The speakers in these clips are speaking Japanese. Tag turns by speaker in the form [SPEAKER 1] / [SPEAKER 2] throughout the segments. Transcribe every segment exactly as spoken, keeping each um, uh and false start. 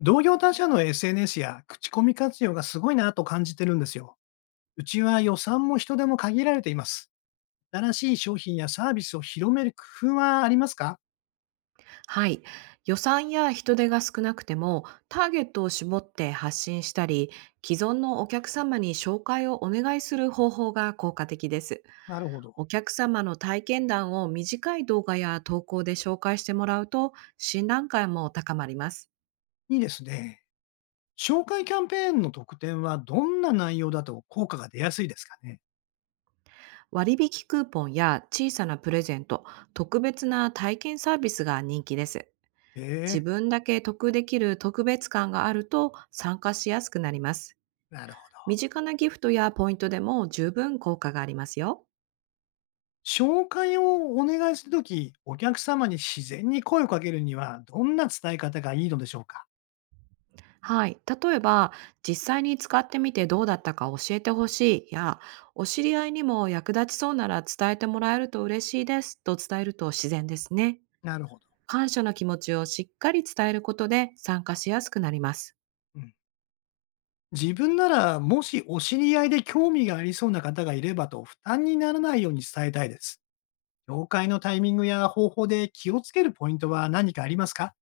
[SPEAKER 1] 同業他社の エスエヌエス や口コミ活用がすごいなと感じてるんですよ。うちは予算も人手も限られています。新しい商品やサービスを広める工夫はありますか？
[SPEAKER 2] はい。予算や人手が少なくても、ターゲットを絞って発信したり、既存のお客様に紹介をお願いする方法が効果的です。
[SPEAKER 1] なるほど。
[SPEAKER 2] お客様の体験談を短い動画や投稿で紹介してもらうと、信頼感も高まります。
[SPEAKER 1] いいですね。紹介キャンペーンの特典はどんな内容だと効果が出やすいですかね？
[SPEAKER 2] 割引クーポンや小さなプレゼント、特別な体験サービスが人気です。自
[SPEAKER 1] え
[SPEAKER 2] 分だけ得できる特別感があると参加しやすくなります。
[SPEAKER 1] えなるほど。
[SPEAKER 2] 身近なギフトやポイントでも十分効果がありますよ。
[SPEAKER 1] 紹介をお願いするとき、お客様に自然に声をかけるには、どんな伝え方がいいのでしょうか？
[SPEAKER 2] はい。例えば、実際に使ってみてどうだったか教えてほしいや、お知り合いにも役立ちそうなら伝えてもらえると嬉しいですと伝えると自然ですね。
[SPEAKER 1] なるほど。
[SPEAKER 2] 感謝の気持ちをしっかり伝えることで参加しやすくなります。
[SPEAKER 1] うん、自分なら、もしお知り合いで興味がありそうな方がいればと負担にならないように伝えたいです。紹介のタイミングや方法で気をつけるポイントは何かありますか？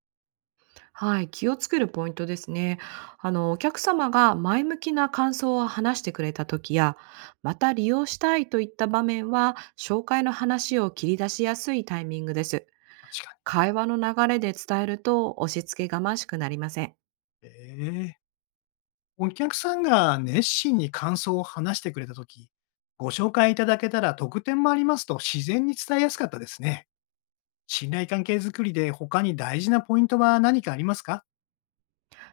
[SPEAKER 2] はい、気をつけるポイントですね。あの、お客様が前向きな感想を話してくれた時や、また利用したいといった場面は、紹介の話を切り出しやすいタイミングです。
[SPEAKER 1] 確か
[SPEAKER 2] 会話の流れで伝えると押し付けがましくなりません。
[SPEAKER 1] に。ええお客さんが熱心に感想を話してくれたとき、ご紹介いただけたら特典もありますと自然に伝えやすかったですね。信頼関係づくりで他に大事なポイントは何かありますか？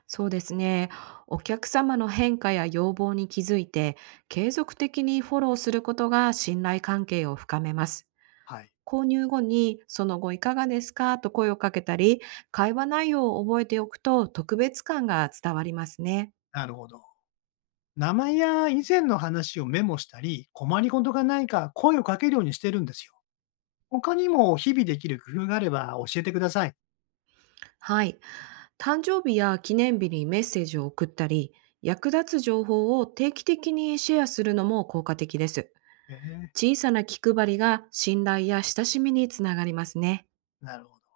[SPEAKER 2] そうですね。お客様の変化や要望に気づいて、継続的にフォローすることが信頼関係を深めます。
[SPEAKER 1] はい。
[SPEAKER 2] 購入後に、その後いかがですかと声をかけたり、会話内容を覚えておくと特別感が伝わりますね。
[SPEAKER 1] なるほど。名前や以前の話をメモしたり、困りごとがないか声をかけるようにしてるんですよ。他にも日々できる工夫があれば教えてください。
[SPEAKER 2] はい。誕生日や記念日にメッセージを送ったり、役立つ情報を定期的にシェアするのも効果的です。
[SPEAKER 1] えー
[SPEAKER 2] 小さな気配りが信頼や親しみにつながりますね。
[SPEAKER 1] なるほど。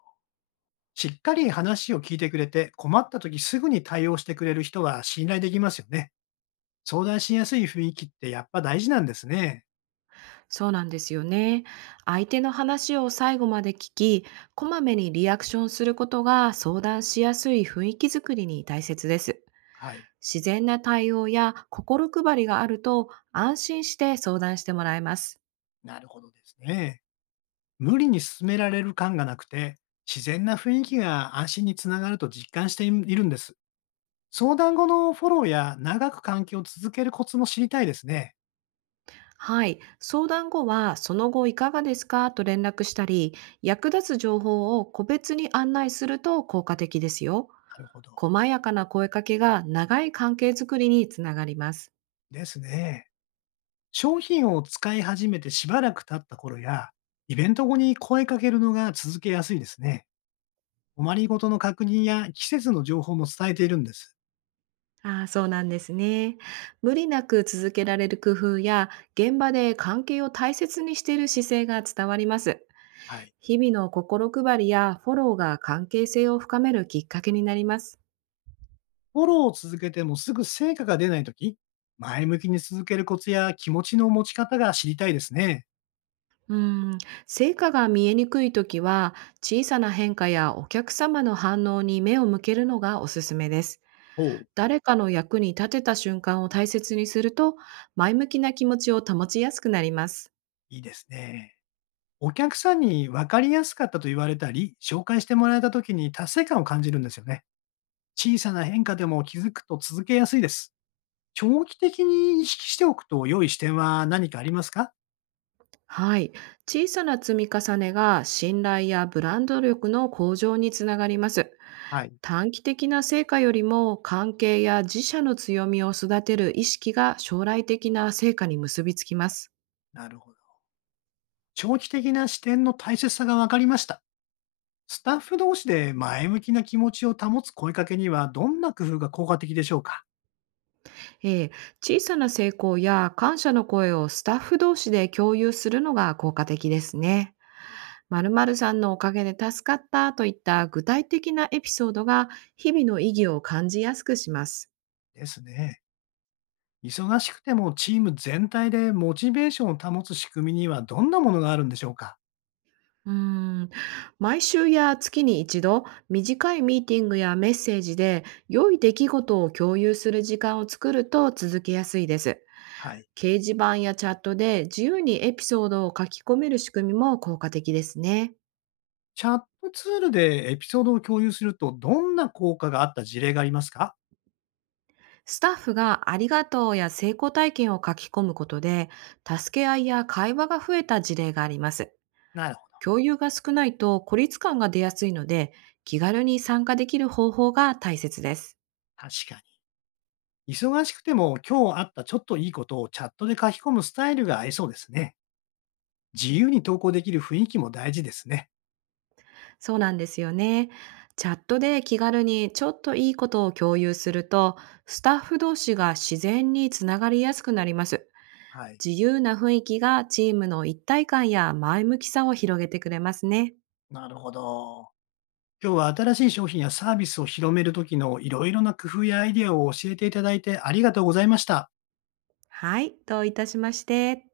[SPEAKER 1] しっかり話を聞いてくれて、困った時すぐに対応してくれる人は信頼できますよね。相談しやすい雰囲気ってやっぱ大事なんですね。
[SPEAKER 2] そうなんですよね。相手の話を最後まで聞き、こまめにリアクションすることが相談しやすい雰囲気づくりに大切です。
[SPEAKER 1] はい。
[SPEAKER 2] 自然な対応や心配りがあると安心して相談してもらえます。
[SPEAKER 1] なるほどですね。無理に進められる感がなくて、自然な雰囲気が安心につながると実感しているんです。相談後のフォローや長く関係を続けるコツも知りたいですね。
[SPEAKER 2] はい。相談後は、その後いかがですかと連絡したり、役立つ情報を個別に案内すると効果的ですよ。
[SPEAKER 1] なるほど。
[SPEAKER 2] 細やかな声かけが長い関係づくりにつながります。
[SPEAKER 1] ですね。商品を使い始めてしばらく経った頃や、イベント後に声かけるのが続けやすいですね。困りごとの確認や季節の情報も伝えているんです。
[SPEAKER 2] ああ、そうなんですね。無理なく続けられる工夫や、現場で関係を大切にしている姿勢が伝わります。
[SPEAKER 1] はい。
[SPEAKER 2] 日々の心配りやフォローが関係性を深めるきっかけになります。
[SPEAKER 1] フォローを続けてもすぐ成果が出ないとき、前向きに続けるコツや気持ちの持ち方が知りたいですね。
[SPEAKER 2] うん、成果が見えにくいときは、小さな変化やお客様の反応に目を向けるのがおすすめです。
[SPEAKER 1] おう、
[SPEAKER 2] 誰かの役に立てた瞬間を大切にすると、前向きな気持ちを保ちやすくなります。
[SPEAKER 1] いいですね。お客さんに分かりやすかったと言われたり、紹介してもらえた時に達成感を感じるんですよね。小さな変化でも気づくと続けやすいです。長期的に意識しておくと良い視点は何かありますか？
[SPEAKER 2] はい。小さな積み重ねが信頼やブランド力の向上につながります。
[SPEAKER 1] はい。
[SPEAKER 2] 短期的な成果よりも、関係や自社の強みを育てる意識が将来的な成果に結びつきます。
[SPEAKER 1] なるほど。長期的な視点の大切さが分かりました。スタッフ同士で前向きな気持ちを保つ声かけにはどんな工夫が効果的でしょうか？
[SPEAKER 2] えー小さな成功や感謝の声をスタッフ同士で共有するのが効果的ですね。〇〇さんのおかげで助かったといった具体的なエピソードが、日々の意義を感じやすくします。
[SPEAKER 1] ですね。忙しくてもチーム全体でモチベーションを保つ仕組みにはどんなものがあるんでしょうか？
[SPEAKER 2] うーん、毎週や月に一度、短いミーティングやメッセージで、良い出来事を共有する時間を作ると続けやすいです。
[SPEAKER 1] はい。
[SPEAKER 2] 掲示板やチャットで自由にエピソードを書き込める仕組みも効果的ですね。
[SPEAKER 1] チャットツールでエピソードを共有すると、どんな効果があった事例がありますか？
[SPEAKER 2] スタッフがありがとうや成功体験を書き込むことで、助け合いや会話が増えた事例があります。
[SPEAKER 1] なるほど。
[SPEAKER 2] 共有が少ないと孤立感が出やすいので、気軽に参加できる方法が大切です。
[SPEAKER 1] 確かに。忙しくても今日あったちょっといいことをチャットで書き込むスタイルが合いそうですね。自由に投稿できる雰囲気も大事ですね。
[SPEAKER 2] そうなんですよね。チャットで気軽にちょっといいことを共有すると、スタッフ同士が自然につながりやすくなります。
[SPEAKER 1] はい。
[SPEAKER 2] 自由な雰囲気がチームの一体感や前向きさを広げてくれますね。
[SPEAKER 1] なるほど。今日は新しい商品やサービスを広めるときのいろいろな工夫やアイディアを教えていただいてありがとうございました。
[SPEAKER 2] はい、どういたしまして。